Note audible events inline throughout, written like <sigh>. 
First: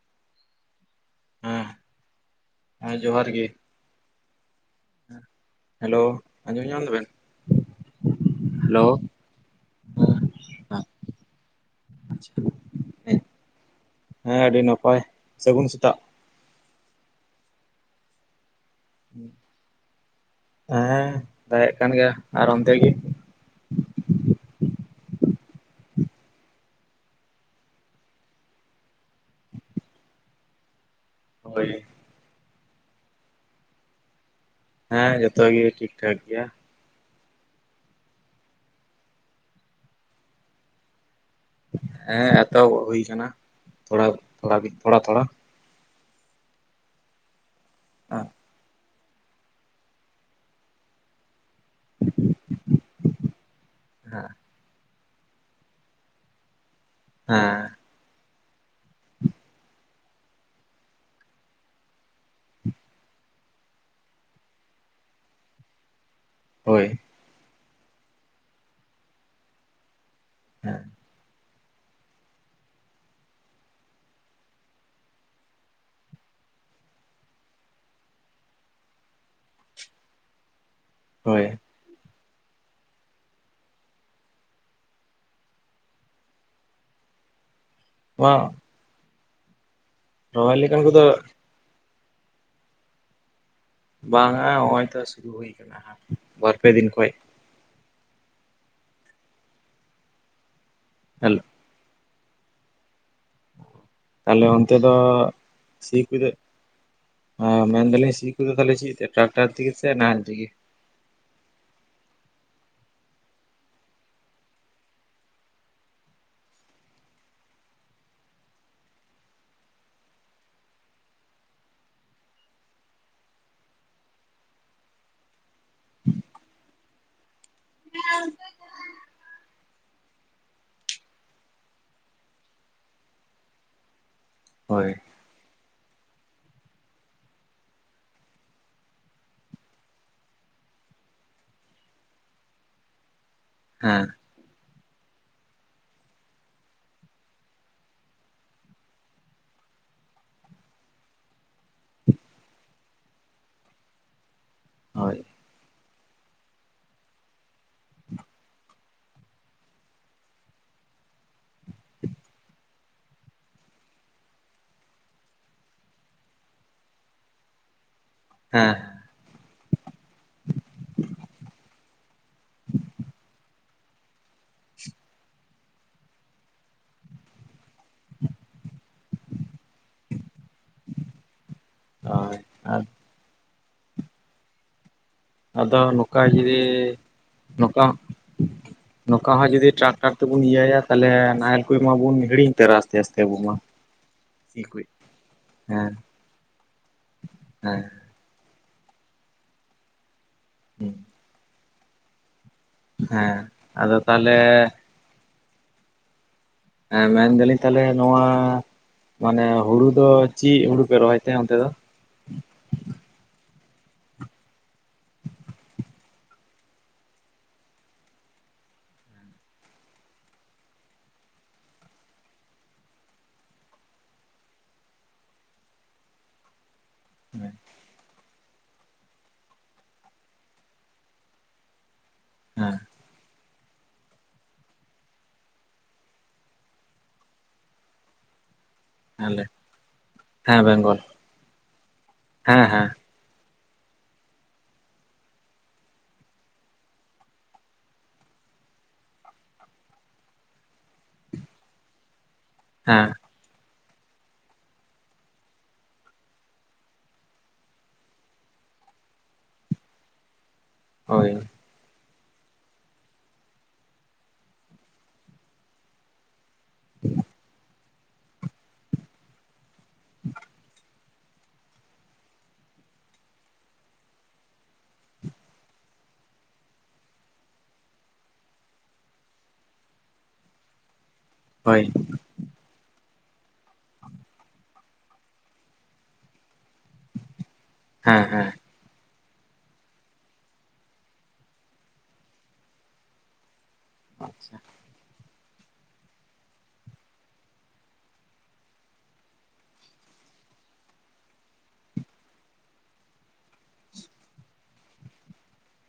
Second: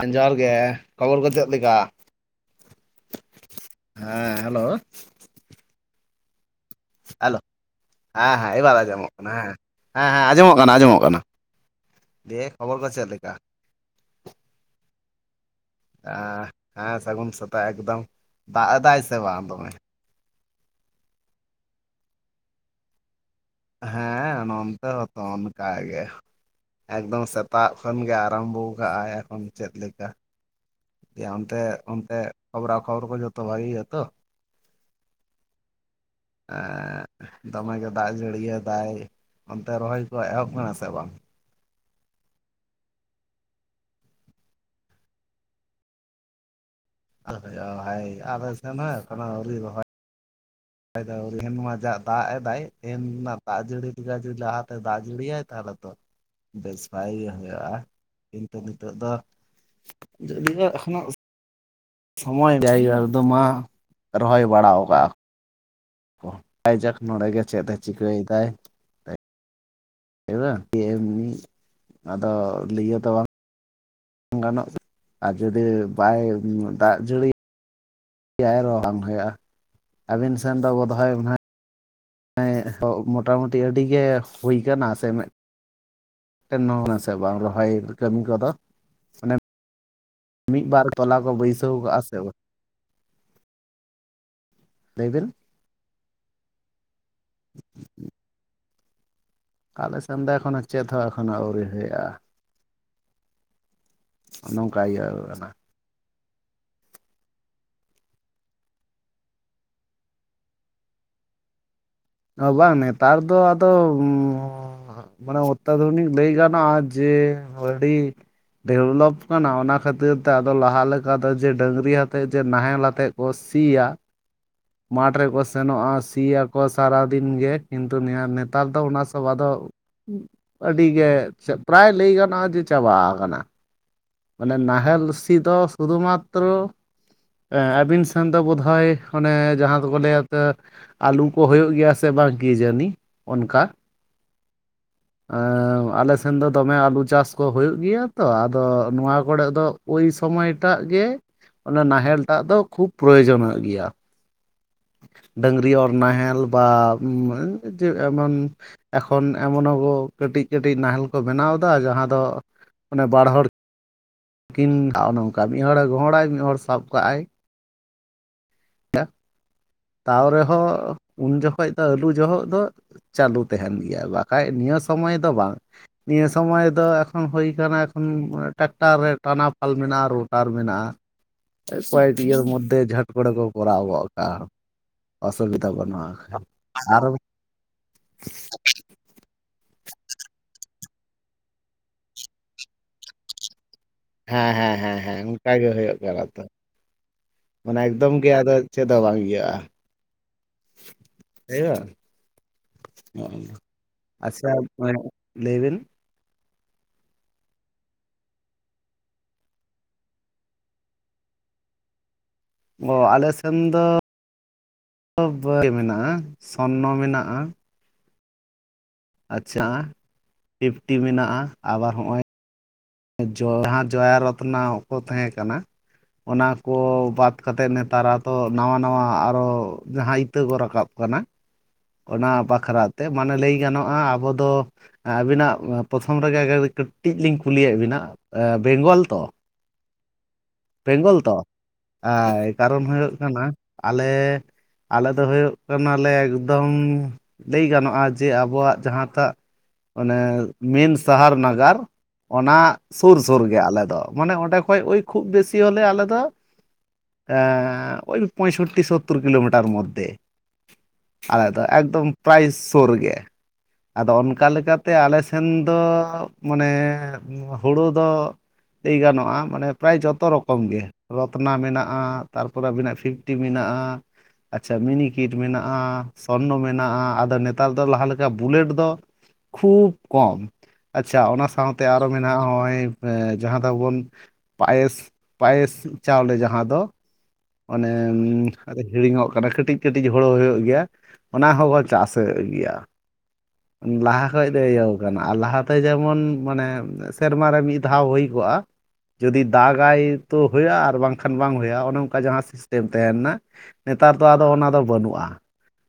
ᱦᱮᱸ ᱡᱚᱦᱟᱨ ᱜᱮ, ᱠᱷᱚᱵᱚᱨ ᱠᱚ ᱪᱮᱫ ᱦᱮᱸ ᱞᱮᱠᱟ? ᱦᱮᱸ ᱡᱚᱦᱟᱨ ᱜᱤ ᱦᱮᱸ ᱦᱮᱞᱳ ᱾ <inaudible> ᱦᱮᱞᱳ ᱟᱸᱡᱚᱢ ᱧᱟᱢ ᱮᱫᱟᱵᱮᱱ? ᱦᱮᱞᱳ <inaudible> ᱦᱮᱸ ᱦᱮᱸ ᱮᱵᱟᱨ ᱟᱸᱡᱚᱢᱚᱜ ᱠᱟᱱᱟ ᱦᱮᱸ, ᱦᱮᱸ ᱦᱮᱸ ᱟᱸᱡᱚᱢᱚᱜ ᱠᱟᱱᱟ ᱟᱸᱡᱚᱢᱚᱜ ᱠᱟᱱᱟ ᱾ ᱫᱤᱭᱮ ᱠᱷᱚᱵᱚᱨ ᱠᱚ ᱪᱮᱫ ᱞᱮᱠᱟ? ᱦᱮᱸ ᱟᱹᱰᱤ ᱱᱟᱯᱟᱭ ᱥᱟᱹᱜᱩᱱ ᱥᱮᱛᱟᱜ ᱾ ᱦᱮᱸ, ᱦᱮᱸ ᱥᱟᱹᱜᱩᱱ ᱥᱟᱛᱟᱜ ᱮᱠᱫᱚᱢ, ᱫᱟᱜ ᱮᱫᱟᱭ ᱥᱮ ᱵᱟᱝ ᱛᱚᱵᱮ? ᱦᱮᱸ ᱫᱟᱜ ᱮᱫ ᱠᱟᱱ ᱜᱮᱭᱟ ᱟᱨ ᱚᱱᱛᱮ ᱜᱤ ᱾ ᱦᱮᱸ ᱱᱚᱱᱛᱮ ᱦᱚᱛᱚ ᱚᱱᱠᱟᱜᱮ ᱾ ᱮᱠᱫᱚᱢ ᱥᱮᱛᱟᱜ ᱠᱷᱚᱱ ᱜᱮ ᱟᱨᱟᱢᱵᱚ ᱠᱟᱫᱟᱭ, ᱮᱠᱷᱚᱱ ᱪᱮᱫ ᱞᱮᱠᱟ ᱚᱱᱛᱮ ᱦᱳᱭ ᱚᱱᱛᱮ ᱠᱷᱚᱵᱽᱨᱟ ᱠᱷᱚᱵᱚᱨ ᱠᱚ ᱡᱚᱛᱚ ᱵᱷᱟᱜᱮ ᱜᱮᱭᱟ ᱛᱚ? ᱦᱮᱸ ᱡᱚᱛᱚ ᱜᱮ ᱴᱷᱤᱠ ᱴᱷᱟᱠ ᱜᱮᱭᱟ ᱾ ᱫᱚᱢᱮ ᱜᱮ ᱫᱟᱜ ᱡᱟᱹᱲᱤᱭᱟᱫᱟᱭ, ᱚᱱᱛᱮ ᱨᱚᱦᱚᱭ ᱠᱚ ᱮᱦᱚᱵ ᱟᱠᱟᱱᱟ ᱥᱮ ᱵᱟᱝ? ᱦᱮᱸ ᱮᱛᱚᱦ ᱦᱩᱭ ᱟᱠᱟᱱᱟ ᱛᱷᱚᱲᱟ ᱛᱷᱚᱲᱟ ᱛᱷᱚᱲᱟ ᱾ ᱦᱟᱭ ᱦᱮᱸ <unintelligible> ᱥᱟᱱᱟᱢ ᱟᱹᱣᱨᱤ ᱨᱚᱦᱚᱭ <unintelligible> ᱫᱚ ᱟᱹᱣᱨᱤᱭᱟ, ᱱᱚᱣᱟ ᱡᱟ ᱫᱟᱜ ᱮᱫᱟᱭ ᱛᱮᱦᱮᱱ ᱱᱟᱜ ᱫᱟᱜ ᱡᱟᱹᱲᱤ ᱦᱮᱸ ᱠᱮᱫᱟ <unintelligible> ᱫᱟᱜ ᱡᱟᱹᱲᱤᱭᱟᱭ ᱛᱟᱦᱚᱞᱮ ᱛᱚ ᱵᱮᱥ ᱵᱷᱟᱭ ᱜᱮ ᱦᱩᱭᱩᱜᱼᱟ ᱾ ᱠᱤᱱᱛᱩ ᱱᱤᱛᱚᱜ ᱫᱚ ᱤᱧᱟᱜ ᱠᱷᱚᱱᱟᱜ ᱥᱚᱢᱚᱭ ᱡᱟᱭᱜᱟ ᱨᱮᱫᱚ ᱢᱟ ᱨᱚᱦᱚᱭ ᱵᱟᱲᱟᱣ ᱟᱠᱟᱜᱼᱟ ᱠᱚ ᱦᱳᱭ ᱾ᱡᱟᱠ ᱱᱚᱰᱮ ᱜᱮ ᱪᱮᱫ ᱮ ᱪᱤᱠᱟᱹᱭ ᱮᱫᱟᱭ <unintelligible> ᱦᱮᱸ ᱮᱢᱱᱤ <inaudible> ᱟᱫᱚ ᱞᱟᱹᱭ ᱛᱚ ᱵᱟᱝ ᱜᱟᱱᱚᱜ ᱟᱨ ᱡᱩᱫᱤ ᱵᱟᱭ ᱫᱟᱜ ᱡᱟᱹᱲᱤ ᱟᱨᱚ ᱵᱟᱝ ᱦᱩᱭᱩᱜᱼᱟ ᱾ ᱟᱹᱵᱤᱱ ᱥᱮᱱ ᱫᱚ ᱵᱚᱫᱷᱦᱚᱭ ᱚᱱᱟ ᱦᱳᱭ ᱮᱸ ᱢᱚᱴᱟᱢᱩᱴᱤ ᱟᱹᱰᱤ ᱜᱮ ᱦᱩᱭ ᱠᱟᱱᱟ ᱥᱮ ᱢᱮᱫ <unintelligible> ᱥᱮ ᱵᱟᱝ, ᱨᱚᱦᱚᱭ ᱠᱟᱹᱢᱤ ᱱᱚᱣᱟ ᱠᱚᱫᱚ? ᱢᱟᱱᱮ ᱨᱚᱦᱚᱭ ᱢᱤᱫ ᱞᱮᱠᱟᱱ ᱵᱟᱨ ᱠᱚᱫᱚ ᱛᱚᱞᱟ ᱠᱚ ᱵᱟᱹᱭᱥᱟᱹᱣ ᱠᱟᱜᱼᱟ ᱥᱮ ᱵᱟᱝ? ᱵᱟᱝᱟ, ᱱᱚᱸᱜᱼᱚᱭ ᱛᱚ ᱞᱟᱹᱭ ᱵᱤᱱ ᱥᱩᱨᱩ ᱦᱩᱭ ᱠᱟᱱᱟ ᱦᱟᱸᱜ ᱵᱟᱨᱯᱮ ᱫᱤᱱ ᱠᱷᱚᱡ ᱾ ᱟᱞᱮ ᱥᱮᱱ ᱫᱚ ᱮᱠᱷᱚᱱᱳ ᱪᱮᱫ ᱦᱚᱸ ᱮᱠᱷᱚᱱᱳ ᱟᱹᱣᱨᱤ ᱦᱩᱭᱩᱜ-ᱟ᱾ ᱛᱟᱞᱮ ᱚᱱᱛᱮ ᱱᱚᱝᱠᱟ ᱫᱚ ᱤᱭᱟᱹ ᱠᱟᱱᱟ ᱥᱤ ᱠᱩᱫᱮ ᱦᱟᱸ ᱢᱮᱱᱫᱟᱞᱤᱧ ᱥᱤ ᱠᱚᱫᱚ ᱛᱟᱦᱞᱮ ᱪᱮᱫ ᱴᱨᱟᱠᱴᱟᱨ ᱛᱮᱜᱤ ᱥᱮ ᱱᱟᱦᱮᱞ ᱛᱮᱜᱤ? ᱚ ᱵᱟᱝ ᱱᱮᱛᱟᱨ ᱫᱚ ᱟᱫᱚ ᱩᱸᱻ ᱢᱟᱱᱮ ᱚᱛᱛᱟᱫᱷᱩᱱᱤᱠ ᱞᱟᱹᱭ ᱜᱟᱱᱚᱜ-ᱟ ᱡᱮ ᱟᱹᱰᱤ ᱰᱮᱵᱷᱞᱚᱯ ᱠᱟᱱᱟ ᱚᱱᱟ ᱠᱷᱟᱹᱛᱤᱨ ᱛᱮ ᱟᱫᱚ ᱞᱟᱦᱟ ᱞᱮᱠᱟ ᱫᱚ ᱡᱮ ᱰᱟᱹᱝᱨᱤ ᱦᱟᱛᱮᱫ ᱡᱮ ᱱᱟᱦᱮᱞ ᱟᱛᱮᱫ ᱠᱚ ᱥᱤᱭᱟ, <inaudible> ᱢᱟᱴᱷ ᱨᱮᱠᱚ ᱥᱮᱱᱚᱜ-ᱟ ᱥᱤᱭᱟᱠᱚ ᱥᱟᱨᱟᱫᱤᱱ ᱜᱮ, ᱠᱤᱱᱛᱩ ᱱᱮᱭᱟ ᱱᱮᱛᱟᱨ ᱫᱚ ᱚᱱᱟ ᱥᱚᱵ‌ ᱟᱫᱚ ᱟᱹᱰᱤ ᱜᱮ ᱪᱮ ᱯᱨᱟᱭ ᱞᱟᱹᱭ ᱜᱟᱱᱚᱜ-ᱟ ᱡᱮ ᱪᱟᱵᱟ ᱟᱠᱟᱱᱟ᱾ ᱢᱟᱱᱮ ᱦᱳᱭ ᱱᱟᱦᱮᱞ ᱥᱤ ᱫᱚ ᱥᱩᱫᱩ ᱢᱟᱛᱛᱨᱚ ᱮᱸ ᱟᱹᱵᱤᱱ ᱥᱮᱱ ᱫᱚ ᱵᱳᱫᱷᱚᱭ ᱚᱱᱮ ᱡᱟᱦᱟᱸ ᱫᱚᱵᱚ ᱞᱟᱹᱭᱟ ᱛᱚ ᱟᱹᱞᱩ ᱠᱚ ᱦᱩᱭᱩᱜ ᱜᱮᱭᱟ ᱥᱮ ᱵᱟᱝ ᱠᱤ ᱡᱟᱹᱱᱤ ᱚᱱᱠᱟ, ᱦᱮᱸ ᱮᱸᱻ ᱟᱞᱮᱥᱱ ᱫᱚ ᱫᱚᱢᱮ ᱟᱞᱩ ᱪᱟᱥ ᱠᱚ ᱦᱩᱭᱩᱜ ᱜᱮᱭᱟ ᱛᱚ ᱟᱫᱚ, ᱱᱚᱣᱟ ᱠᱚᱲᱮᱜ ᱫᱚ ᱳᱭ ᱥᱚᱢᱚᱭᱴᱟᱜ ᱜᱮ ᱚᱱᱟ ᱱᱟᱦᱮᱞ ᱴᱟᱜ ᱫᱚ ᱠᱷᱩᱵ ᱯᱨᱚᱭᱳᱡᱚᱱᱚᱜ ᱜᱮᱭᱟ᱾ ᱦᱳᱭ ᱰᱟᱝᱨᱤ ᱚᱨ ᱱᱟᱦᱮᱞ ᱵᱟ ᱡᱮ ᱮᱢᱚᱱ ᱮᱠᱷᱚᱱ ᱮᱢᱚᱱᱚᱜᱚ ᱠᱟᱹᱴᱤᱡ ᱠᱟᱹᱴᱤᱡ ᱱᱟᱦᱮᱞ ᱠᱚ ᱵᱮᱱᱟᱣᱫᱟ ᱡᱟᱦᱟᱸ ᱫᱚ ᱚᱱᱮ ᱵᱟᱲᱦᱚᱲ ᱠᱤᱱᱝᱠᱟ ᱢᱤᱫᱦᱚᱲᱮ ᱜᱚᱦᱚᱲᱟᱭ ᱢᱤᱫᱦᱚᱲ ᱥᱟᱵ ᱠᱟᱜ ᱟᱭ, ᱦᱮᱸ ᱛᱟᱣ ᱨᱮᱦᱚᱸ ᱩᱱ ᱡᱚᱠᱷᱚᱡ ᱫᱚ ᱟᱹᱞᱩ ᱡᱚᱦᱚᱜ ᱫᱚ ᱪᱟᱹᱞᱩ ᱛᱟᱦᱮᱱ ᱜᱮᱭᱟ ᱵᱟᱠᱷᱟᱡ ᱱᱤᱭᱟᱹ ᱥᱚᱢᱚᱭ ᱫᱚ ᱵᱟᱝ ᱱᱤᱭᱟᱹ ᱥᱚᱢᱚᱭ ᱫᱚ ᱮᱠᱷᱚᱱ ᱦᱩᱭ ᱠᱟᱱᱟ ᱠᱷᱚᱱ ᱴᱟᱠᱴᱟᱨ ᱨᱮ ᱴᱟᱱᱟᱣ ᱯᱷᱟᱞ ᱢᱮᱱᱟᱜ-ᱟ ᱨᱳᱴᱟᱨ ᱢᱮᱱᱟᱜ-ᱟ, ᱠᱚᱭᱮᱠ ᱦᱳᱭ ᱤᱭᱟᱹ ᱢᱚᱫᱽᱫᱷᱮ ᱡᱷᱟᱴ ᱠᱚᱲᱮ ᱠᱚ ᱠᱚᱨᱟᱣ ᱜᱚᱜ ᱠᱟᱜ-ᱟ᱾ ᱟᱫᱚ ᱱᱚᱠᱟ ᱡᱩᱫᱤ ᱱᱚᱠᱟ ᱱᱚᱠᱟ ᱦᱚᱸ ᱡᱩᱫᱤ ᱴᱨᱟᱠᱴᱟᱨ ᱛᱮᱵᱚᱱ ᱤᱭᱟᱹᱭᱟ ᱛᱟᱦᱞᱮ ᱱᱟᱦᱮᱞ ᱠᱩᱭ ᱢᱟᱵᱩᱱ ᱦᱤᱲᱤᱧ ᱩᱛᱟᱹᱨᱟ ᱟᱥᱛᱮ ᱟᱥᱛᱮ ᱟᱩᱚ ᱢᱟ᱾ <inaudible> ᱦᱮᱸ ᱠᱚ ᱦᱮᱸ ᱦᱮᱸ ᱦᱮᱸ ᱚᱱᱠᱟ ᱜᱮ ᱦᱮᱸ ᱦᱳᱭᱳᱜ ᱠᱟᱱᱟ ᱛᱚ ᱢᱟᱱᱮ ᱦᱮᱸ ᱮᱠᱫᱚᱢ ᱜᱮ ᱟᱫᱚ ᱪᱮᱫ ᱦᱚᱸ ᱵᱟᱝ ᱤᱭᱟᱹᱜ-ᱟ ᱦᱩᱸ ᱦᱳᱭᱳᱜ-ᱟ ᱦᱮᱸ ᱟᱫᱚ ᱛᱟᱦᱞᱮ ᱟᱪᱪᱷᱟ ᱞᱟᱹᱭ ᱵᱤᱱ ᱮᱸ ᱢᱮᱱᱫᱟᱞᱤᱧ ᱛᱟᱦᱞᱮ ᱱᱚᱣᱟ ᱢᱟᱱᱮ ᱦᱩᱲᱩ ᱫᱚ ᱪᱤᱜ ᱦᱩᱲᱩ ᱯᱮ ᱨᱚᱦᱚᱭ ᱛᱟᱦᱮᱸ ᱚᱱᱛᱮ ᱫᱚ? ᱚ ᱟᱞᱮ ᱥᱮᱱ ᱫᱚ ᱵᱟᱹᱭ ᱢᱮᱱᱟᱜ-ᱟ ᱥᱚᱨᱱᱚ ᱢᱮᱱᱟᱜ-ᱟ᱾ ᱟᱪᱪᱷᱟ ᱯᱷᱤᱯᱴᱤ ᱢᱮᱱᱟᱜ-ᱟ ᱟᱵᱟᱨ ᱦᱚᱸᱜ-ᱚᱭ ᱡᱚ ᱦᱟ ᱡᱚᱭᱟ ᱨᱚᱛᱱᱟ ᱠᱚ ᱛᱟᱦᱮᱸ ᱠᱟᱱᱟ ᱚᱱᱟ ᱠᱚ ᱵᱟᱫ ᱠᱟᱛᱮᱫ ᱱᱮᱛᱟᱨᱟ ᱛᱚ ᱱᱟᱣᱟ ᱱᱟᱣᱟ ᱟᱨᱚ ᱡᱟᱦᱟᱸ ᱤᱛᱟᱹ ᱠᱚ ᱨᱟᱠᱟᱵ ᱠᱟᱱᱟ, ᱚᱱᱟ ᱦᱮᱸ ᱵᱟᱠᱷᱨᱟ ᱛᱮ ᱢᱟᱱᱮ ᱞᱟᱹᱭ ᱜᱟᱱᱚᱜ-ᱟ ᱟᱵᱚ ᱫᱚ ᱟᱹᱵᱤᱱᱟᱜ ᱯᱨᱚᱛᱷᱚᱢ ᱨᱮᱜᱮ ᱠᱟᱹᱴᱤᱡ ᱞᱤᱧ ᱠᱩᱞᱤᱭᱮᱫ ᱵᱤᱱᱟ ᱵᱮᱝᱜᱚᱞ ᱛᱚ ᱦᱮᱸ ᱞᱮ ᱵᱮᱝᱜᱚᱞ ᱛᱚ ᱮᱭ ᱦᱮᱸ ᱠᱟᱨᱚᱱ ᱦᱮᱸ ᱦᱩᱭᱩᱜ ᱠᱟᱱᱟ ᱟᱞᱮ ᱟᱞᱮ ᱫᱚ ᱦᱩᱭᱩᱜ ᱠᱟᱱᱟᱞᱮ ᱮᱠᱫᱚᱢ ᱞᱟᱹᱭ ᱜᱟᱱᱚᱜ-ᱟ ᱡᱮ ᱟᱵᱚᱣᱟᱜ ᱡᱟᱦᱟᱸᱛᱟᱜ ᱚᱱᱮ ᱢᱮᱱ ᱥᱟᱦᱟᱨ ᱱᱟᱜᱟᱨ ᱚᱱᱟ ᱦᱮᱸ ᱥᱩᱨ ᱥᱩᱨ ᱜᱮ ᱟᱞᱮ ᱫᱚ ᱢᱟᱱᱮ ᱚᱸᱰᱮ ᱠᱷᱚᱡ ᱳᱭ ᱠᱷᱩᱵ ᱵᱮᱥᱤ ᱦᱚᱞᱮ ᱟᱞᱮ ᱫᱚ ᱳ ᱯᱚᱸᱭᱥᱚᱴᱴᱤ, ᱥᱳᱚᱛᱛᱨ ᱠᱤᱞᱳᱢᱤᱴᱟᱨ ᱢᱚᱫᱽᱷᱮ ᱦᱳᱭ ᱟᱞᱮ ᱫᱚ ᱮᱠᱫᱚᱢ ᱯᱨᱟᱭ ᱥᱩᱨ ᱜᱮ ᱟᱫᱚ ᱚᱱᱠᱟ ᱞᱮᱠᱟᱛᱮ ᱟᱞᱮ ᱥᱮᱱ ᱫᱚ ᱢᱟᱱᱮ ᱦᱩᱲᱩ ᱫᱚ ᱞᱟᱹᱭ ᱜᱟᱱᱚᱜᱼᱟ ᱢᱟᱱᱮ ᱯᱨᱟᱭ ᱡᱚᱛᱚ ᱨᱚᱠ ᱨᱚᱛᱱᱟ ᱢᱮᱱᱟᱜᱼᱟ ᱛᱟᱨᱯᱚᱨᱮ ᱟᱹᱵᱤᱱᱟᱜ ᱯᱷᱤᱯᱴᱤ ᱢᱮᱱᱟᱜᱼᱟ᱾ ᱟᱪᱪᱷᱟ ᱢᱤᱱᱤᱠᱤᱴ ᱢᱮᱱᱟᱜᱼᱟ ᱥᱚᱨᱱᱚ ᱢᱮᱱᱟᱜᱼᱟ ᱟᱫᱚ ᱱᱮᱛᱟᱨ ᱫᱚ ᱞᱟᱦᱟ ᱞᱮᱠᱟ ᱵᱩᱞᱮᱴ ᱫᱚ ᱠᱷᱩᱵ ᱠᱚᱢ ᱟᱪᱪᱷᱟ ᱚᱱᱟ ᱦᱳᱭ ᱥᱟᱝᱛᱮ ᱟᱨᱚ ᱢᱮᱱᱟᱜᱼᱟ ᱚᱜᱼᱚᱭ ᱡᱟᱦᱟᱸ ᱫᱚᱵᱚᱱ ᱯᱟᱭᱮᱥ ᱯᱟᱭᱮᱥ ᱪᱟᱣᱞᱮ ᱡᱟᱦᱟᱸ ᱫᱚ ᱚᱱᱮ ᱦᱮᱸ ᱦᱮᱸ ᱟᱫᱷᱮᱠ ᱦᱤᱲᱤᱧᱚᱜ ᱠᱟᱱᱟ ᱠᱟᱹᱴᱤᱡ ᱠᱟᱹᱴᱤᱡ ᱦᱳᱲᱳ ᱦᱩᱭᱩᱜ ᱜᱮᱭᱟ ᱚᱱᱟ ᱦᱚᱸᱵᱚᱱ ᱪᱟᱥᱮᱜ ᱜᱮᱭᱟ ᱞᱟᱦᱟ ᱠᱷᱚᱡ ᱟᱪᱪᱷᱟ ᱫᱚ ᱦᱮᱸ <unintelligible> ᱟᱨ ᱞᱟᱦᱟᱛᱮ ᱡᱮᱢᱚᱱ ᱢᱟᱱᱮ ᱥᱮᱨᱢᱟᱨ ᱨᱮ ᱢᱤᱫ ᱫᱷᱟᱣ ᱦᱩᱭ ᱠᱚᱜᱼᱟ ᱡᱩᱫᱤ ᱫᱟᱜᱟᱭ ᱛᱚ ᱦᱩᱭᱩᱜᱼᱟ ᱟᱨ ᱵᱟᱝᱠᱷᱟᱱ ᱵᱟᱝ ᱦᱩᱭᱩᱜᱼᱟ, ᱚᱱᱮ ᱚᱱᱠᱟ ᱡᱟᱦᱟᱸ ᱥᱤᱥᱴᱮᱢ ᱛᱟᱦᱮᱸᱱᱮᱱᱟ ᱱᱮᱛᱟᱨ ᱫᱚ ᱟᱫᱚ ᱚᱱᱟ ᱫᱚ ᱵᱟᱹᱱᱩᱜᱼᱟ᱾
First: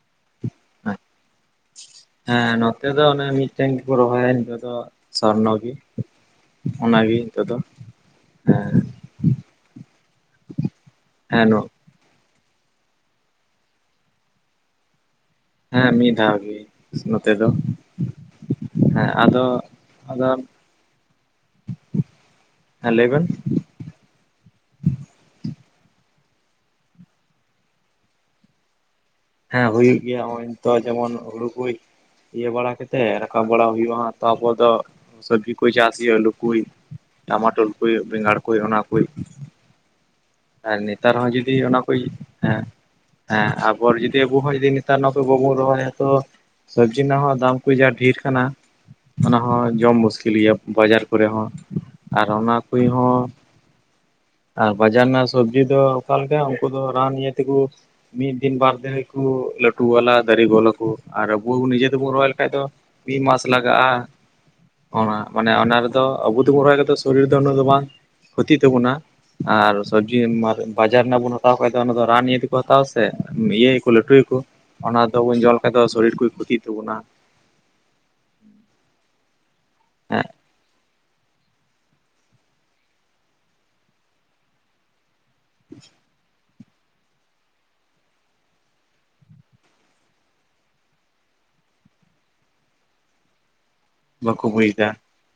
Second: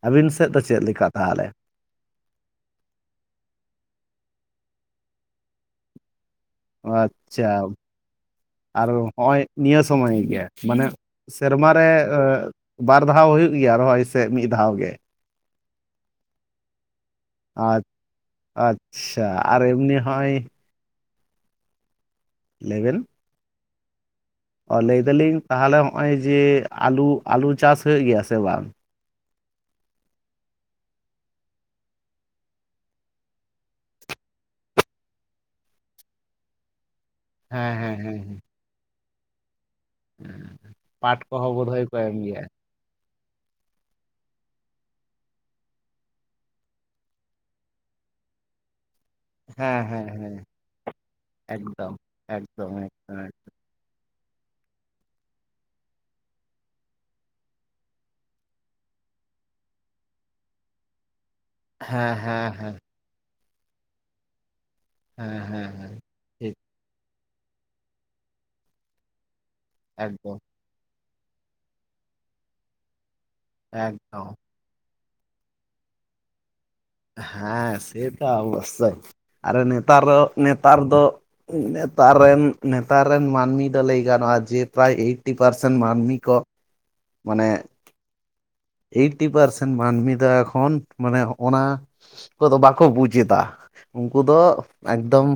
ᱟᱹᱵᱤᱱ ᱥᱮᱫ ᱫᱚ ᱪᱮᱫ ᱞᱮᱠᱟ ᱛᱟᱦᱟᱞᱮ? ᱦᱮᱸ ᱱᱚᱛᱮ ᱫᱚ ᱚᱱᱮ ᱢᱤᱫᱴᱮᱱ ᱜᱮᱠᱚ ᱨᱚᱦᱚᱭᱟ ᱱᱤᱛᱚᱜ ᱫᱚ ᱥᱚᱨᱱᱚ ᱜᱤ᱾ ᱟᱪᱪᱷᱟ ᱟᱨ ᱦᱮᱸ ᱦᱚᱸᱜᱼᱚᱭ ᱱᱤᱭᱟᱹ ᱥᱚᱢᱚᱭ ᱜᱮ ᱢᱟᱱᱮ ᱦᱮᱸ ᱥᱮᱨᱢ ᱨᱮ ᱵᱟᱨ ᱫᱷᱟᱣ ᱦᱳᱭᱳᱜ ᱜᱮᱭᱟ ᱨᱚᱦᱚᱭ ᱥᱮ ᱢᱤᱫ ᱫᱷᱟᱣ ᱜᱮ? ᱦᱮᱸ ᱢᱤᱫ ᱫᱷᱟᱣ ᱜᱮ᱾ ᱱᱚᱛᱮ ᱫᱚ, ᱦᱮᱸ ᱟᱪᱪᱷᱟ ᱟᱫᱚ ᱟᱨ ᱮᱢᱱᱤ ᱟᱫᱚ ᱦᱚᱸᱜᱼᱚᱭ ᱦᱮᱸ ᱞᱟᱹᱭᱵᱮᱱ? ᱚ ᱞᱟᱹᱭ ᱫᱟᱞᱤᱧ ᱛᱟᱦᱚᱞᱮ ᱦᱚᱜᱼᱚᱭ ᱡᱮ ᱟᱞᱩ ᱟᱞᱩ ᱪᱟᱥ ᱦᱩᱭᱩᱜ ᱜᱮᱭᱟ ᱥᱮ ᱵᱟᱝ? ᱦᱮᱸ ᱦᱩᱭᱩᱜ ᱜᱮᱭᱟ ᱚᱜᱚᱭ ᱱᱤᱛᱚ ᱡᱮᱢᱚᱱ ᱦᱩᱲᱩ ᱠᱩ ᱤᱭᱟᱹ ᱵᱟᱲᱟ ᱠᱟᱛᱮᱜ ᱨᱟᱠᱟᱵ ᱵᱟᱲᱟ ᱦᱩᱭᱩᱜᱼᱟ ᱛᱟᱯᱚᱨ ᱫᱚ ᱥᱟᱹᱵᱡᱤ ᱠᱚᱭ ᱪᱟᱥ ᱦᱩᱭᱩᱜ-ᱟ ᱟᱹᱞᱩ ᱠᱩᱭ᱾ ᱴᱟᱢᱟᱴᱳᱚᱞ ᱦᱮᱸ ᱦᱮᱸ ᱠᱩᱭᱩᱜ ᱦᱮᱸ ᱵᱮᱸᱜᱟᱲ ᱠᱩᱭᱩᱜ ᱚᱱᱟ ᱠᱩᱭ ᱟᱨ ᱱᱮᱛᱟᱨ ᱯᱟᱴ ᱦᱚᱸ ᱠᱚᱦᱚᱸ ᱡᱩᱫᱤ ᱚᱱᱟ ᱵᱳᱫᱷᱚᱭ ᱠᱚ ᱠᱩᱭ ᱮᱢ ᱜᱮᱭᱟ ᱦᱮᱸ ᱦᱮᱸ ᱵᱚᱨ ᱡᱫᱤ ᱟᱵᱩ ᱦᱚ ᱡᱩᱫᱤ ᱱᱮᱛᱟᱨ ᱱᱟᱜ ᱫᱚ ᱵᱟᱵᱩ ᱨᱚᱦᱚᱭᱟ ᱛᱚ ᱥᱟᱵᱽᱡᱤ ᱨᱮᱱᱟᱜ ᱦᱚᱸ ᱫᱟᱢ ᱠᱚ ᱡᱟ ᱰᱷᱤᱨ ᱠᱟᱱᱟ᱾ ᱦᱟᱱᱟ ᱦᱚᱸ ᱦᱮᱸ ᱡᱚᱢ ᱦᱮᱸ ᱦᱮᱸ ᱢᱩᱥᱠᱤᱞ ᱜᱮᱭᱟ ᱵᱟᱡᱟᱨ ᱠᱚᱨᱮ ᱦᱚᱸ ᱮᱠᱫᱚᱢ ᱟᱨ ᱚᱱᱟ ᱮᱠᱫᱚᱢ ᱠᱚᱭ ᱮᱠᱫᱚᱢ ᱦᱚᱸ ᱦᱮᱸ ᱟᱨ ᱵᱟᱡᱟᱨ ᱨᱮᱱᱟᱜ ᱥᱚᱵᱡᱤ ᱫᱚ ᱚᱠᱟᱞᱮᱠᱟ ᱩᱱᱠᱩ ᱫᱚ ᱨᱟᱱ ᱤᱭᱟᱹ ᱛᱮᱠᱚ ᱢᱤᱫ ᱛᱤᱱ ᱵᱟᱨ ᱛᱮᱜᱮ ᱠᱚ ᱞᱟᱹᱴᱩ ᱜᱚᱞᱟ ᱫᱟᱨᱤ ᱜᱚᱞᱚ ᱠᱚ ᱟᱨ ᱟᱵᱚ ᱱᱤᱡᱮ ᱛᱮᱵᱚ ᱦᱮᱸ ᱨᱚᱦᱚᱭ ᱦᱮᱸ ᱞᱮᱠᱷᱟᱡ ᱫᱚ ᱦᱮᱸ ᱢᱤᱜ ᱢᱟᱥ ᱞᱟᱜᱟᱜᱼᱟ ᱚᱱᱟ ᱚᱱᱮ ᱦᱮᱸ ᱚᱱᱟ ᱦᱮᱸ ᱨᱮᱫᱚ ᱟᱵᱩ ᱴᱷᱤᱠ ᱛᱮᱵᱩ ᱨᱚᱦᱚᱭ ᱠᱟᱫᱟ ᱥᱮ᱾ ᱥᱚᱨᱤᱨ ᱫᱚ ᱩᱱᱟᱹᱜ ᱫᱚ ᱵᱟᱝ ᱠᱷᱚᱛᱤᱜ ᱛᱟᱵᱚᱱᱟ ᱟᱨ ᱥᱚᱵᱡᱤ ᱮᱠᱫᱚᱢ ᱵᱟᱡᱟᱨ ᱨᱮᱱᱟᱜ ᱵᱚᱱ ᱦᱟᱛᱟᱣ ᱠᱷᱟᱡ ᱫᱚ ᱚᱱᱟ ᱫᱚ ᱨᱟᱱ ᱤᱭᱟᱹ ᱛᱮᱠᱚ ᱦᱟᱛᱟᱣᱟ ᱥᱮ ᱤᱭᱟᱹᱭᱟᱠᱩ ᱞᱟᱹᱴᱩᱭ ᱮᱠᱫᱚᱢ ᱭᱟᱠᱚ᱾ ᱚᱱᱟ ᱫᱚᱵᱚᱱ ᱡᱚᱞ ᱞᱮᱠᱷᱟᱡ ᱫᱚ ᱥᱚᱨᱤᱨ ᱠᱩ ᱠᱷᱚᱛᱤᱜ ᱛᱟᱵᱚᱱᱟ ᱦᱮᱸ ᱥᱮᱛᱚ ᱚᱵᱚᱥᱥᱳᱭ ᱟᱨ ᱱᱮᱛᱟᱨ ᱫᱚ ᱦᱮᱸ ᱱᱮᱛᱟᱨ ᱫᱚ ᱱᱮᱛᱟᱨ ᱨᱮᱱ, ᱱᱮᱛᱟᱨ ᱨᱮᱱ ᱢᱟᱹᱱᱢᱤ ᱫᱚ ᱞᱟᱹᱭ ᱜᱟᱱᱚᱜᱼᱟ ᱡᱮ ᱯᱨᱟᱭ ᱮᱭᱴ ᱴᱤ ᱯᱟᱨᱥᱮᱱ ᱢᱟᱹᱱᱢᱤ ᱠᱚ ᱢᱟᱱᱮ ᱮᱭᱤᱴᱤ ᱯᱟᱨᱥᱮᱱ ᱢᱟᱹᱱᱢᱤ ᱫᱚ ᱮᱠᱷᱚᱱ ᱢᱟᱱᱮ ᱚᱱᱟ ᱠᱚᱫᱚ ᱵᱟᱠᱚ ᱵᱩᱡ ᱮᱫᱟ᱾ ᱩᱝᱠᱩ ᱫᱚ ᱵᱟᱠᱚ ᱵᱩᱡᱽᱫᱟ ᱮᱠᱫᱚᱢ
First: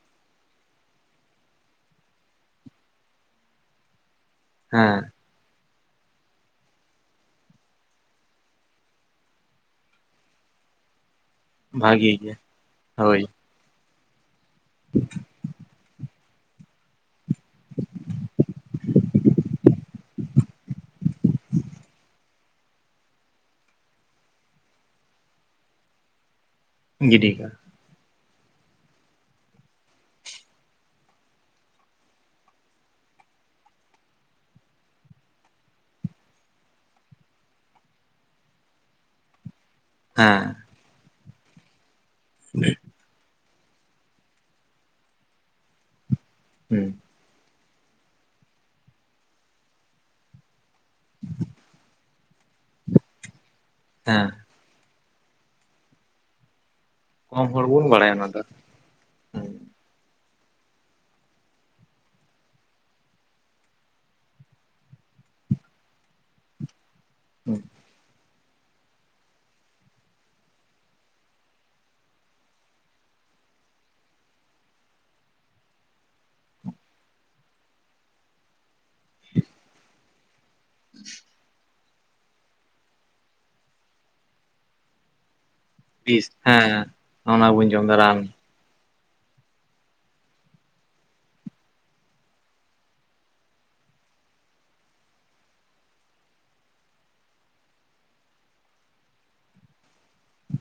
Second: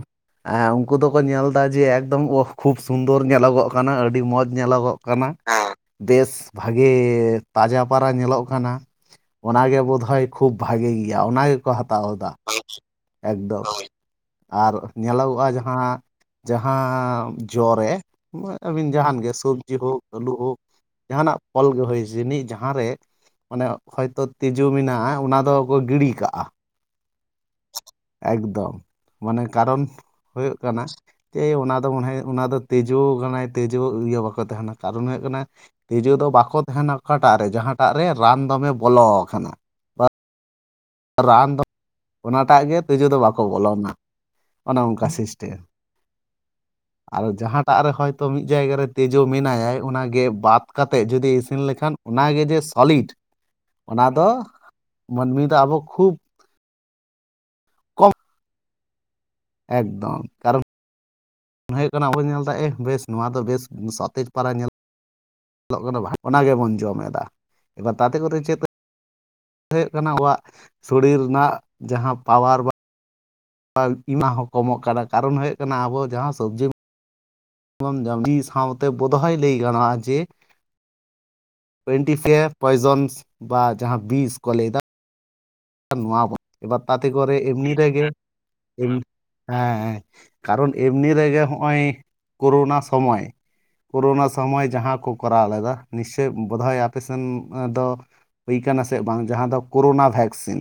ᱮ ᱩᱱᱠᱩ ᱫᱚᱠᱚ ᱧᱮᱞ ᱮᱫᱟ ᱡᱮ ᱮᱠᱫᱚᱢ ᱠᱷᱩᱵ ᱥᱩᱱᱫᱚᱨ ᱧᱮᱞᱚᱜᱚᱜ ᱠᱟᱱᱟ ᱟᱹᱰᱤ ᱢᱚᱸᱡᱽ᱾ ᱧᱮᱞᱚᱜᱚᱜ ᱦᱮᱸ ᱠᱟᱱᱟ ᱵᱮᱥ ᱵᱷᱟᱜᱮ ᱛᱟᱡᱟᱼᱼ ᱚᱯᱟᱨᱟ ᱧᱮᱞᱚᱜ ᱠᱟᱱᱟ ᱚ ᱜᱮᱮ ᱵᱳᱫᱷᱚᱭ ᱠᱷᱩᱵ ᱵᱷᱟᱜᱮ ᱜᱮᱭᱟ ᱚᱱᱟ᱾ ᱠᱚ ᱦᱟᱛᱟᱣ ᱵᱷᱟᱜᱤ ᱮᱟ ᱜᱮ ᱦᱳᱭ ᱮᱠᱫᱚᱢ ᱟᱨ ᱧᱮᱞᱚᱜᱚᱜᱼᱟ ᱡᱟᱦᱟᱸ ᱡᱟᱦᱟᱸᱼᱼ ᱡᱚ ᱨᱮ ᱟᱹᱵᱤᱱ ᱡᱟᱦᱟᱱ ᱜᱮ ᱥᱚᱵᱽᱡᱤ ᱦᱳᱠ ᱟᱹᱞᱩ ᱦᱳᱠᱼᱼ ᱡᱟᱦᱟᱱᱟᱜ ᱯᱷᱚᱞ ᱜᱮ ᱦᱩᱭ ᱡᱟᱹᱱᱤᱡ ᱡᱟᱼᱼ ᱡᱟᱦᱟᱸ ᱨᱮ ᱢᱟᱱᱮ ᱦᱚᱭᱛᱚ ᱛᱤᱡᱩ ᱢᱮᱱᱟᱜᱼᱟ ᱚᱱᱟ ᱫᱚᱠᱚ ᱜᱤᱰᱤ ᱠᱟᱜᱼᱟ᱾ ᱡᱮ ᱴᱷᱤᱠᱭᱟ᱾ ᱮᱠᱫᱚᱢ ᱢᱟᱱᱮ ᱠᱟᱨᱚᱱ ᱦᱩᱭᱩᱜ ᱠᱟᱱᱟ᱾ ᱡᱮ ᱚᱱᱟ ᱫᱚ ᱚᱱᱮ ᱚᱱᱟ ᱫᱚ ᱛᱮᱡᱩ ᱠᱟᱱᱟᱭ ᱛᱡᱩ ᱤᱭᱟᱹ ᱵᱟᱠᱚ ᱛᱟᱦᱮᱱᱟ ᱠᱟᱨᱚᱱ ᱦᱩᱭᱩᱜ ᱠᱟᱱᱟᱼᱼ ᱛᱤᱡᱩ ᱫᱚ ᱵᱟᱠᱚ ᱛᱟᱦᱮᱱᱟ ᱚᱠᱟᱴᱟᱜ ᱨᱮ ᱡᱟᱦᱟᱸᱴᱟᱜ ᱨᱮ ᱨᱟᱱ ᱫᱚᱢᱮ ᱵᱚᱞᱚ ᱟᱠᱟᱱᱟ᱾ ᱦᱮᱸ ᱨᱟᱱ ᱫᱚ ᱚᱱᱟᱴᱟᱜ ᱜᱮ ᱛᱤᱡᱩ ᱫᱚ ᱵᱟᱠᱚ ᱵᱚᱞᱚᱱᱟ ᱚᱱᱮ ᱚᱱᱠᱟ ᱥᱤᱥᱴᱮᱢ ᱦᱮᱸᱻ ᱟᱨ ᱡᱟᱸᱦᱟᱴᱟᱜ ᱨᱮ ᱦᱚᱭᱛᱳ ᱢᱤᱫ ᱡᱟᱭᱜᱟ ᱨᱮ ᱛᱤᱡᱩ ᱢᱮᱱᱟᱭᱟᱭ ᱚᱱᱟᱜᱮ ᱵᱟᱫᱼᱼ ᱠᱟᱛᱮᱜ ᱡᱩᱫᱤ ᱤᱥᱤᱱ ᱞᱮᱠᱷᱟᱱ ᱚᱱᱟᱜᱮ ᱡᱮ ᱥᱚᱞᱤᱰ ᱚᱱᱟ ᱫᱚᱼᱼ ᱦᱮᱸ ᱢᱟᱹᱱᱢᱤ ᱫᱚ ᱟᱵᱚ ᱠᱷᱩᱵᱽᱼᱼ ᱠᱚᱢ ᱦᱚᱲ ᱵᱩᱱ ᱵᱟᱲᱟᱭᱟ ᱚᱱᱟ ᱫᱚ᱾ ᱦᱩᱸ ᱮᱠᱫᱚᱢ ᱠᱟᱨᱚᱱᱼᱼ ᱦᱩᱭᱩᱜ ᱠᱟᱱᱟ ᱟᱵᱚ ᱧᱮᱞ ᱮᱫᱟ ᱮ ᱵᱮᱥ ᱱᱚᱣᱟ ᱫᱚ ᱵᱮᱥ ᱥᱟᱛᱮᱡ ᱯᱟᱨᱟ ᱧᱮᱞᱼᱼ ᱚᱱᱟ ᱜᱮᱵᱚᱱ ᱡᱚᱢ ᱮᱫᱟ ᱦᱩᱸ ᱮᱵᱟᱨ ᱛᱟᱛᱮ ᱠᱚᱨᱮᱚ ᱪᱮᱫᱼᱼ ᱦᱩᱭᱩᱜ ᱠᱟᱱᱟ ᱟᱵᱣᱟᱜ ᱥᱚᱨᱤᱨ ᱨᱮᱱᱟᱜ ᱡᱟᱦᱟ ᱯᱟᱣᱟᱨ ᱵᱟᱼᱼ ᱟᱨ ᱤᱢᱟ ᱦᱚᱸ ᱠᱚᱢᱚᱜ ᱠᱟᱫᱟ ᱠᱟᱨᱚᱱ ᱦᱩᱭᱩᱜ ᱠᱟᱱᱟ ᱟᱵᱚ ᱡᱟᱸᱦᱟ ᱥᱚᱵᱽᱡᱤᱼᱼ <unintelligible> ᱡᱚᱢᱵᱤ ᱥᱟᱶᱛᱮ ᱵᱳᱫᱦᱚᱭ ᱞᱟᱹᱭ ᱜᱟᱱᱚᱜᱼᱟ ᱡᱮᱼᱼ <inaudible> ᱴᱮᱱᱴᱤ ᱯᱷᱮᱭᱟᱨ ᱯᱚᱭᱮᱡᱚᱱᱥ ᱵᱟ ᱡᱟᱸᱦᱟ ᱵᱤᱥ ᱠᱚ ᱞᱟᱹᱭ ᱫᱟ᱾ ᱱᱚᱣᱟ ᱵᱤᱥ ᱠᱚᱨᱮ ᱵᱟ ᱦᱮᱸ ᱛᱟᱛᱮ ᱠᱚᱨᱮ ᱚᱱᱟ ᱵᱟᱹᱧ ᱮᱢᱱᱤ ᱡᱚᱢ ᱫᱟ ᱨᱮᱜᱮ ᱨᱟᱱ ᱦᱮᱸᱼᱼ ᱠᱟᱨᱚᱱ ᱮᱢᱱᱤ ᱨᱮᱜᱮ ᱦᱚᱜᱼᱚᱭ ᱠᱳᱨᱳᱱᱟ ᱥᱚᱢᱚᱭ ᱠᱳᱨᱳᱱᱟ ᱥᱚᱢᱚᱭ ᱡᱟᱸᱦᱟ ᱠᱚ ᱠᱚᱨᱟᱣ ᱞᱮᱫᱟ ᱱᱤᱥᱪᱳᱭ ᱵᱳᱫᱷ ᱦᱚᱭ ᱟᱯᱮ ᱥᱮᱱ ᱫᱚᱼᱼ ᱦᱩᱭ ᱠᱟᱱᱟ ᱥᱮ ᱵᱟᱝ ᱡᱟᱸᱦᱟ ᱫᱚ ᱠᱳᱨᱳᱱᱟ ᱵᱷᱮᱠᱥᱤᱱ᱾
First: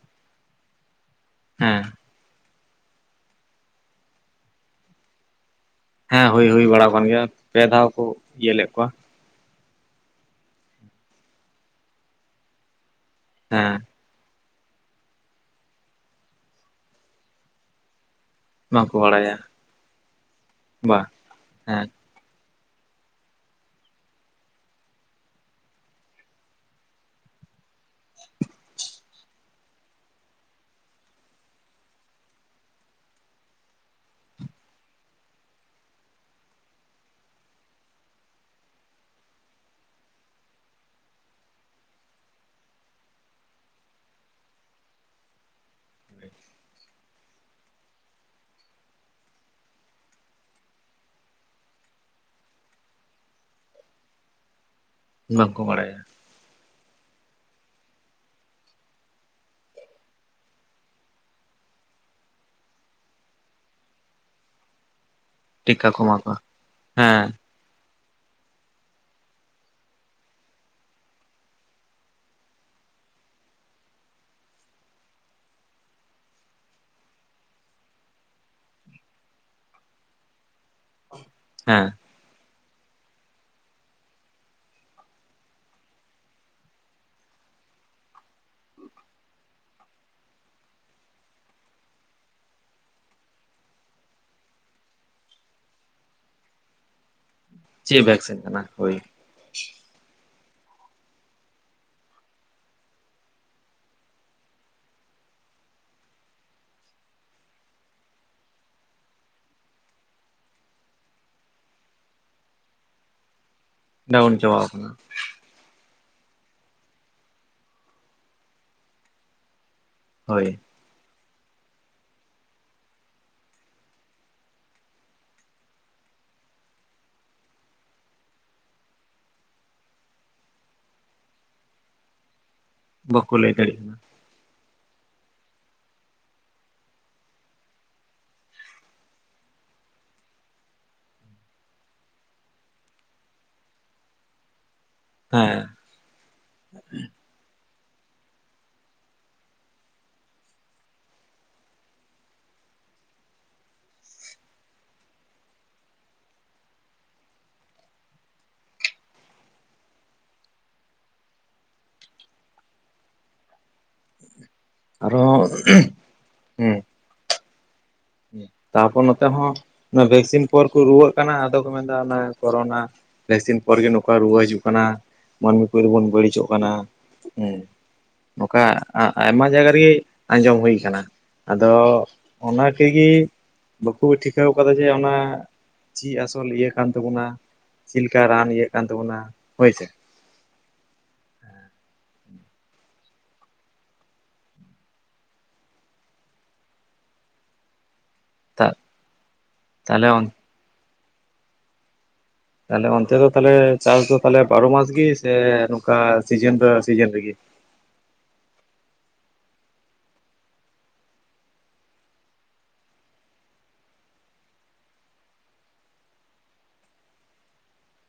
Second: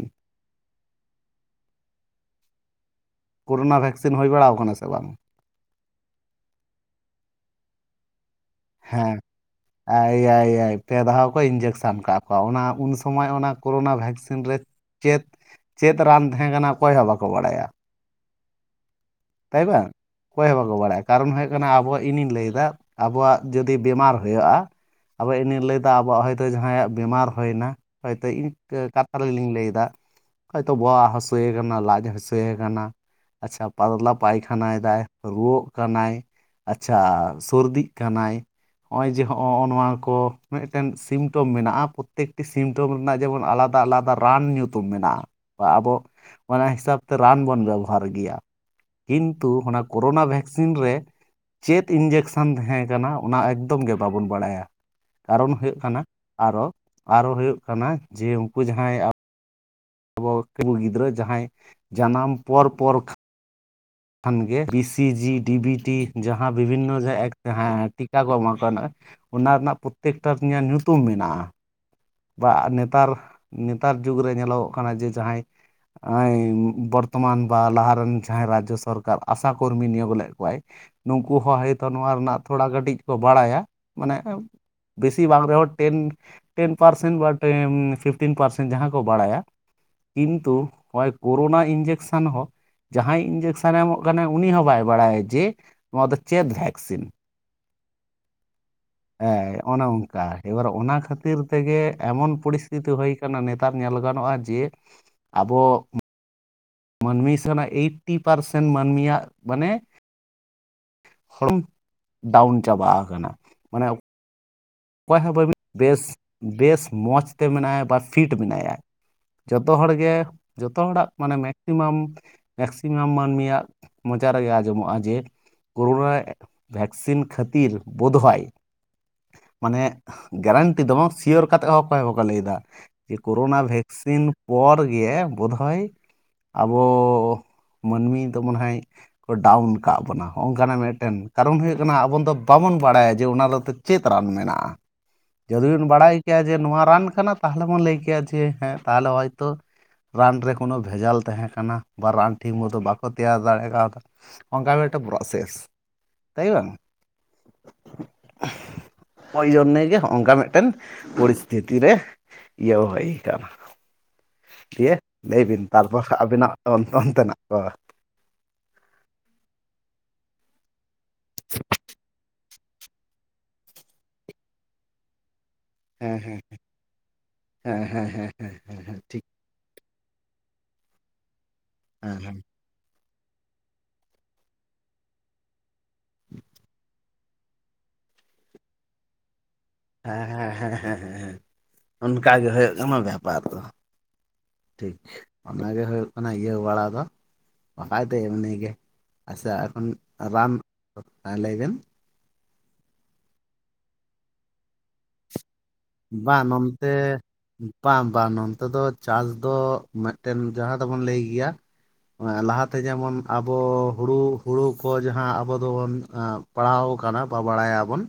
ᱦᱮᱸᱻ ᱠᱳᱨᱳᱱᱟ ᱵᱷᱮᱠᱥᱤᱱ ᱦᱩᱭ ᱵᱟᱲᱟᱣ ᱠᱟᱱᱟ ᱥᱮ ᱵᱟᱝ? ᱦᱮᱸ ᱦᱩᱭ ᱦᱩᱭ ᱵᱟᱲᱟᱣ ᱠᱟᱱ ᱜᱮᱭᱟ ᱯᱮ ᱫᱷᱟᱣ ᱠᱚ ᱤᱭᱟᱹ ᱞᱮᱜ ᱠᱚᱣᱟ᱾ ᱮᱸ ᱮᱭᱟᱭ ᱮᱭᱟᱭ ᱯᱮ ᱫᱷᱟᱣ ᱠᱚ ᱤᱧᱡᱮᱠᱥᱟᱱ ᱠᱟᱜ ᱠᱚᱣᱟ ᱳᱱᱟᱼᱼ ᱩᱱ ᱥᱳᱢᱳᱭ ᱚᱱᱟ ᱦᱮᱸ ᱠᱳᱨᱳᱱᱟ ᱵᱷᱮᱠᱥᱤᱱ ᱨᱮ ᱪᱮᱫ ᱪᱮᱫ ᱨᱟᱱ ᱛᱟᱦᱮᱸ ᱠᱟᱱᱟ ᱚᱠᱚᱭ ᱦᱚᱸ ᱵᱟᱠᱚ ᱵᱟᱲᱟᱭᱟ᱾ ᱵᱟᱝᱠᱚ ᱵᱟᱲᱟᱭᱟ ᱛᱟᱭ ᱵᱟᱝ ᱚᱠᱚᱭ ᱦᱚᱸ ᱵᱟᱠᱚ ᱵᱟ ᱵᱟᱲᱟᱭᱟ ᱠᱟᱨᱚᱱ ᱦᱩᱭᱩᱜ ᱠᱟᱱᱟ ᱦᱮᱸ ᱟᱵᱚᱣᱟᱜᱼᱼ ᱤᱧᱤᱧ ᱞᱟᱹᱭᱫᱟ ᱟᱵᱚᱣᱟᱜ ᱡᱩᱫᱤ ᱵᱤᱢᱟᱨ ᱦᱳᱭᱳᱜᱼᱟ᱾ ᱟᱵᱚ ᱤᱧᱤᱧ ᱞᱟᱹᱭᱫᱟ ᱟᱵᱚᱣᱟᱜ ᱦᱚᱭᱛᱳ ᱡᱟᱦᱟᱸᱭᱟᱜ ᱵᱤᱢᱟᱨ ᱦᱳᱭᱱᱟ, ᱦᱳᱭᱛᱳ ᱤᱧ ᱠᱟᱛᱷᱟ ᱨᱮᱞᱤᱧ ᱞᱟᱹᱭᱫᱟ ᱦᱚᱭᱛᱚ ᱵᱚᱦᱚᱜ ᱦᱟᱹᱥᱩᱭᱮ ᱠᱟᱱᱟ ᱞᱟᱡ ᱦᱟᱹᱥᱩᱭᱮ ᱠᱟᱱᱟ ᱟᱪᱪᱷᱟ ᱯᱟᱛᱞᱟᱚᱵᱼᱼ ᱯᱟᱭᱠᱷᱟᱱᱟᱭ ᱮᱫᱟᱭ ᱨᱩᱣᱟᱹᱜ ᱠᱟᱱᱟᱭ ᱟᱪᱪᱷᱟ ᱥᱚᱨᱫᱤᱜ ᱠᱟᱱᱟᱭ, ᱱᱚᱜᱼᱚᱭ ᱡᱮ ᱦᱚᱜᱼᱚ ᱱᱚᱣᱟ ᱠᱚ ᱢᱤᱜᱴᱮᱱ ᱥᱤᱢᱴᱚᱢ ᱢᱮᱱᱟᱜᱼᱟ ᱯᱚᱛᱛᱮᱠᱴᱤ ᱥᱤᱢᱼᱼ ᱧᱩᱛᱩᱢ ᱨᱮᱱᱟᱜ ᱡᱮᱢᱚᱱ ᱟᱞᱟᱫᱟ ᱟᱞᱟᱫᱟ ᱨᱟᱱ ᱧᱩᱛᱩᱢ ᱢᱮᱱᱟᱜᱼᱟ ᱵᱟ ᱟᱵᱚᱼᱼ ᱚᱱᱟ ᱦᱤᱥᱟᱹᱵᱽ ᱛᱮ ᱨᱟᱱ ᱵᱚᱱ ᱵᱮᱵᱚᱦᱟᱨ ᱜᱮᱭᱟ᱾ ᱠᱤᱱᱛᱩ ᱚᱱᱟ ᱠᱳᱨᱳᱱᱟ ᱵᱷᱮᱠᱥᱤᱱ ᱨᱮ, ᱪᱮᱫ ᱤᱱᱡᱮᱠᱥᱮᱱ ᱛᱟᱦᱮᱸ ᱠᱟᱱᱟ, ᱚᱱᱟ ᱮᱠᱫᱚᱢ ᱜᱮ ᱵᱟᱵᱚᱱ ᱵᱟᱲᱟᱭᱟ᱾ ᱠᱟᱨᱚᱱ ᱵᱟᱝᱠᱚ ᱦᱩᱭᱩᱜ ᱵᱟᱲᱟᱭᱟ ᱠᱟᱱᱟ, ᱟᱨᱚ ᱟᱨᱚ ᱦᱩᱭᱩᱜ ᱠᱟᱱᱟ ᱡᱮ ᱩᱱᱠᱩ ᱡᱟᱸᱦᱟᱭ ᱟᱵᱚ ᱟᱵᱚ ᱩᱱᱠᱩ ᱜᱤᱫᱽᱨᱟᱹ ᱡᱟᱦᱟᱸᱭ ᱡᱟᱱᱟᱢ, ᱯᱚᱨ ᱯᱚᱨ ᱠᱷᱟᱱ ᱜᱮ B C G D B ᱴᱤᱠᱟ ᱴᱤ ᱠᱚ ᱮᱢᱟ ᱠᱚᱣᱟ ᱡᱟᱸᱦᱟ ᱵᱤᱵᱷᱤᱱᱱᱚ ᱡᱮ ᱦᱮᱸ ᱮᱠ ᱦᱮᱸ ᱴᱤᱠᱟ ᱠᱚ ᱮᱢᱟ ᱠᱚᱣᱟ ᱱᱚᱜᱼᱚᱭ, ᱚᱱᱟ ᱨᱮᱱᱟᱜ ᱯᱚᱛᱮᱠᱴᱟ ᱨᱮᱱᱟᱜ ᱧᱩᱛᱩᱢ ᱢᱮᱱᱟᱜᱼᱟ᱾ ᱵᱟ ᱱᱮᱛᱟᱨ, ᱱᱮᱛᱟᱨ ᱡᱩᱜᱽᱨᱮ ᱧᱮᱞᱚᱜ ᱠᱟᱱᱟ ᱡᱮ ᱡᱟᱦᱟᱸᱭ ᱮᱸ ᱵᱚᱨᱛᱚᱢᱟᱱ ᱵᱟ ᱞᱟᱦᱟ ᱨᱮᱱ ᱡᱟᱦᱟᱸᱭ ᱨᱟᱡᱽᱡᱚ ᱥᱚᱨᱠᱟᱨ, ᱟᱥᱟ ᱠᱚᱨᱢᱤ ᱱᱤᱭᱳᱜ ᱞᱮᱫ ᱠᱚᱣᱟᱭ ᱱᱩᱱᱠᱩ ᱦᱚᱸ ᱦᱮᱭᱛᱚ, ᱦᱮᱸ ᱱᱚᱣᱟ ᱨᱮᱱᱟᱜ ᱛᱷᱚᱲᱟ ᱠᱟᱹᱴᱤᱡ ᱠᱚ ᱵᱟᱲᱟᱭᱟ, ᱢᱟᱱᱮ ᱵᱮᱥᱤ ᱵᱟᱝ ᱨᱮᱦᱚᱸ ᱴᱮᱱ ᱴᱮᱱ ᱯᱟᱨᱥᱮᱱ ᱵᱟ ᱴᱮ ᱯᱷᱤᱯᱴᱤᱱ ᱯᱟᱨᱥᱮᱱ ᱡᱟᱸᱦᱟ ᱠᱚ ᱵᱟᱲᱟᱭᱟ᱾ ᱠᱤᱱᱛᱩ ᱱᱚᱜᱼᱚᱭ, ᱠᱳᱨᱳᱱᱟ ᱤᱧᱡᱮᱠᱥᱟᱱ ᱦᱚᱸ ᱡᱟᱦᱟᱸᱭ ᱤᱧᱡᱮᱠᱥᱟᱱᱮ ᱮᱢᱚᱜ ᱠᱟᱱᱟᱭ, ᱩᱱᱤ ᱦᱚᱸ ᱵᱟᱭ ᱵᱟᱲᱟᱭᱟ ᱡᱮ ᱱᱚᱣᱟ ᱫᱚ ᱪᱮᱫ ᱵᱷᱮᱠᱥᱤᱱ? ᱪᱮᱫ ᱵᱷᱮᱠᱥᱤᱱ ᱠᱟᱱᱟ ᱦᱳᱭ ᱾ ᱦᱮᱸ ᱚᱱᱮ ᱚᱱᱠᱟ, ᱮᱵᱟᱨ ᱚᱱᱟ ᱠᱷᱟᱛᱤᱨ ᱛᱮᱜᱮ ᱮᱢᱚᱱ ᱯᱚᱨᱤᱥᱛᱷᱤᱛᱤ ᱦᱩᱭ ᱠᱟᱱᱟ, ᱱᱮᱛᱟᱨ ᱧᱮᱞ ᱜᱟᱱᱚᱜᱼᱟ ᱡᱮ ᱟᱵᱚ ᱢᱟᱹᱱᱢᱤ ᱥᱮᱱᱟᱜ ᱮᱭᱤᱴᱴᱤ ᱯᱟᱨᱥᱮᱱ ᱢᱟᱹᱱᱢᱤᱭᱟᱜ ᱢᱟᱱᱮ ᱦᱚᱲ <unintelligible> ᱰᱟᱹᱣᱩᱱ ᱪᱟᱵᱟ ᱟᱠᱟᱱᱟ, ᱢᱟᱱᱮ ᱰᱟᱹᱣᱩᱱ ᱪᱟᱵᱟᱣ ᱠᱟᱱᱟ᱾ ᱚᱠᱚᱭ ᱦᱚᱸ ᱵᱟᱹᱵᱮ <unintelligible> ᱵᱮᱥ ᱵᱮᱥ ᱢᱚᱡᱽ ᱛᱮ ᱢᱮᱱᱟᱭᱟ, ᱵᱟ ᱯᱷᱤᱴ ᱢᱮᱱᱟᱭᱟ᱾ ᱡᱚᱛᱚ ᱦᱚᱲ ᱜᱮ, ᱦᱳᱭ ᱡᱚᱛᱚ ᱦᱚᱲᱟᱜ ᱢᱟᱱᱮ ᱢᱮ ᱠᱥᱤᱢᱟᱢ ᱢᱮᱠᱥᱤᱢᱟᱢ ᱢᱟᱹᱱᱢᱤᱭᱟᱜ ᱢᱚᱪᱟ ᱨᱮᱜᱮ ᱟᱸᱡᱚᱢᱚᱜᱼᱟ, ᱡᱮ ᱠᱳᱨᱳᱱᱟ ᱵᱷᱮᱠᱥᱤᱱ ᱠᱷᱟᱹᱛᱤᱨ ᱵᱳᱫᱷᱦᱚᱭ ᱢᱟᱱᱮ ᱜᱮᱨᱮᱱᱴᱤ ᱫᱚ ᱵᱟᱝ ᱥᱤᱭᱳᱨ ᱠᱟᱛᱮᱫ ᱦᱚᱸ ᱚᱠᱚᱭ ᱦᱚᱸ ᱵᱟᱠᱚ ᱞᱟᱹᱭ ᱮᱫᱟ, ᱡᱮ ᱵᱟᱠᱚ ᱞᱟᱹᱭ ᱠᱳᱨᱳᱱᱟ ᱫᱟᱲᱮᱭᱟᱜ ᱠᱟᱱᱟ ᱵᱷᱮᱠᱥᱤᱱ ᱯᱚᱨ ᱜᱮ ᱵᱳᱫᱷᱚᱭ, ᱟᱵᱚ ᱢᱟᱹᱱᱢᱤ ᱫᱚ ᱢᱚᱱᱮ ᱦᱚᱭ ᱠᱚ ᱰᱟᱣᱩᱱ ᱟᱠᱟᱫ ᱵᱚᱱᱟ᱾ ᱚᱜᱼᱱᱚᱝᱠᱟᱱᱟᱜ ᱢᱤᱫᱴᱮᱱ ᱠᱟᱨᱚᱱ ᱦᱩᱭᱩᱜ ᱠᱟᱱᱟ, ᱟᱵᱚ ᱫᱚ ᱵᱟᱵᱚᱱ ᱵᱟᱲᱟᱭᱟ ᱡᱮ ᱚᱱᱟᱛᱮ ᱪᱮᱫ ᱨᱟᱱ ᱢᱮᱱᱟᱜᱼᱟ᱾ ᱦᱮᱸ ᱡᱩᱫᱤ ᱵᱤᱱ ᱵᱟᱲᱟᱭ ᱠᱮᱭᱟ ᱡᱮ ᱱᱚᱣᱟ ᱨᱟᱱ ᱠᱟᱱᱟ ᱛᱟᱦᱚᱞᱮ ᱵᱚᱱ ᱞᱟᱹᱭ ᱠᱮᱭᱟ ᱡᱮ, ᱦᱮᱸ ᱛᱟᱦᱞᱮ ᱦᱚᱭᱛᱚ ᱨᱟᱱ ᱨᱮ ᱠᱳᱱᱳ ᱵᱷᱮᱡᱟᱞ ᱛᱟᱦᱮᱸ ᱠᱟᱱᱟ, ᱵᱟ ᱨᱟᱱ ᱴᱷᱤᱠ ᱢᱚᱛᱚ ᱵᱟᱠᱚ ᱛᱮᱭᱟᱨ ᱫᱟᱲᱮ ᱠᱟᱣᱫᱟ᱾ ᱚᱱᱠᱟ ᱢᱤᱫᱴᱮᱡ ᱯᱨᱚᱥᱮᱥ, ᱛᱟᱹᱭ ᱵᱟᱝ? ᱳᱭ ᱡᱚᱱᱱᱮ ᱜᱮ, ᱦᱚᱜᱼᱚᱭᱝᱠᱟ ᱢᱤᱫᱴᱮᱱ ᱯᱚᱨᱤᱥᱛᱷᱤᱛᱤ ᱨᱮ ᱤᱭᱟᱹ ᱦᱩᱭ ᱟᱠᱟᱱᱟ᱾ ᱫᱷᱤᱭᱮ, ᱟᱨᱚ ᱞᱟᱹᱭ ᱵᱤᱱ ᱛᱟᱨᱯᱚᱨ ᱦᱟᱸᱜ ᱟᱵᱤᱱᱟᱜ ᱚᱱ ᱚᱱᱛᱮᱱᱟᱜ ᱠᱚ᱾ ᱛᱟᱯᱚᱨ ᱱᱚᱛᱮ ᱦᱚᱸ, ᱵᱷᱮᱠᱥᱤᱱ ᱯᱚᱨ ᱠᱚ ᱨᱩᱣᱟᱹᱜ ᱠᱟᱱᱟ ᱟᱫᱚ ᱠᱚ ᱢᱮᱱᱫᱟ ᱚᱱᱟ ᱠᱳᱨᱳᱱᱟ ᱵᱷᱮᱠᱥᱤᱱ ᱯᱚᱨ ᱜᱮ, ᱱᱚᱝᱠᱟ ᱨᱩᱣᱟᱹ ᱦᱤᱡᱩᱜ ᱠᱟᱱᱟ᱾ ᱢᱟᱹᱱᱢᱤ ᱨᱮᱵᱚᱱ ᱦᱮᱸ ᱦᱮᱸ ᱵᱟᱹᱲᱤᱡᱚᱜ ᱠᱟᱱᱟ᱾ ᱦᱮᱸ ᱦᱮᱸ ᱦᱮᱸ ᱱᱚᱝᱠᱟ ᱦᱮᱸ ᱦᱮᱸ ᱴᱷᱤᱠ ᱟᱭᱢᱟ ᱡᱟᱭᱜᱟ ᱨᱮᱜᱮ ᱟᱸᱡᱚᱢ ᱦᱩᱭ ᱟᱠᱟᱱᱟ᱾ ᱟᱫᱚ ᱦᱮᱸ ᱦᱮᱸ ᱚᱱᱟ ᱠᱮᱜᱮ ᱵᱟᱠᱚ ᱴᱷᱤᱠᱟᱹᱣ ᱠᱟᱫᱟ, ᱡᱮ ᱚᱱᱟ ᱪᱮᱫ ᱟᱥᱚᱞ ᱤᱭᱟᱹ ᱠᱟᱱ ᱛᱟᱵᱚᱱᱟ᱾ ᱪᱮᱫ ᱞᱮᱠᱟ ᱨᱟᱱ ᱤᱭᱟᱹᱜ ᱠᱟᱱ ᱛᱟᱵᱚᱱᱟ ᱦᱳᱭᱥᱮ ᱾ ᱦᱮᱸ, ᱦᱮᱸ, ᱦᱮᱸ, ᱦᱮᱸ, ᱦᱮᱸ ᱚᱱᱠᱟ ᱜᱮ ᱦᱩᱭᱩᱜ ᱠᱟᱱᱟ ᱵᱮᱯᱟᱨ ᱫᱚ ᱾ ᱴᱷᱤᱠ ᱚᱱᱟᱜᱮ ᱦᱩᱭᱩᱜ ᱠᱟᱱᱟ ᱤᱭᱟᱹ ᱵᱟᱲᱟ ᱫᱚ᱾ ᱵᱟᱠᱷᱟᱡ ᱛᱮ ᱮᱢᱱᱤ ᱜᱮ, ᱟᱪᱪᱷᱟ ᱮᱠᱷᱚᱱ ᱛᱟᱦᱞᱮ ᱨᱟᱱ ᱞᱟᱹᱭ ᱵᱮᱱ ᱛᱟᱦᱚᱞᱮ ᱚᱱᱛᱮ ᱫᱚ ᱛᱟᱞᱦᱮ ᱪᱟᱥ ᱫᱚ ᱛᱟᱦᱞᱮ ᱵᱟᱨᱚ ᱢᱟᱥ ᱜᱮ ᱥᱮ, ᱱᱚᱝᱠᱟ ᱵᱟᱝ ᱥᱤᱡᱮᱱ ᱯᱮ ᱱᱚᱱᱛᱮ ᱥᱤᱡᱤᱱ ᱨᱮᱜᱮ? ᱵᱟᱝ ᱵᱟᱝ, ᱱᱚᱱᱛᱮ ᱫᱚ ᱪᱟᱥ ᱫᱚ ᱢᱤᱫᱴᱮᱱ ᱡᱟᱦᱟᱸ ᱫᱚᱵᱚᱱ ᱞᱟᱹᱭ ᱜᱮᱭᱟ ᱞᱟᱦᱟᱛᱮ ᱡᱮᱢᱚᱱ ᱟᱵᱚ, ᱦᱩᱲᱩ ᱦᱩᱲᱩ ᱠᱚ ᱡᱟᱦᱟᱸ ᱟᱵᱚ ᱫᱚᱵᱚᱱ ᱟᱸ ᱯᱟᱲᱦᱟᱣ ᱠᱟᱱᱟ ᱵᱟ ᱵᱟᱲᱟᱭ ᱟᱵᱚᱱ᱾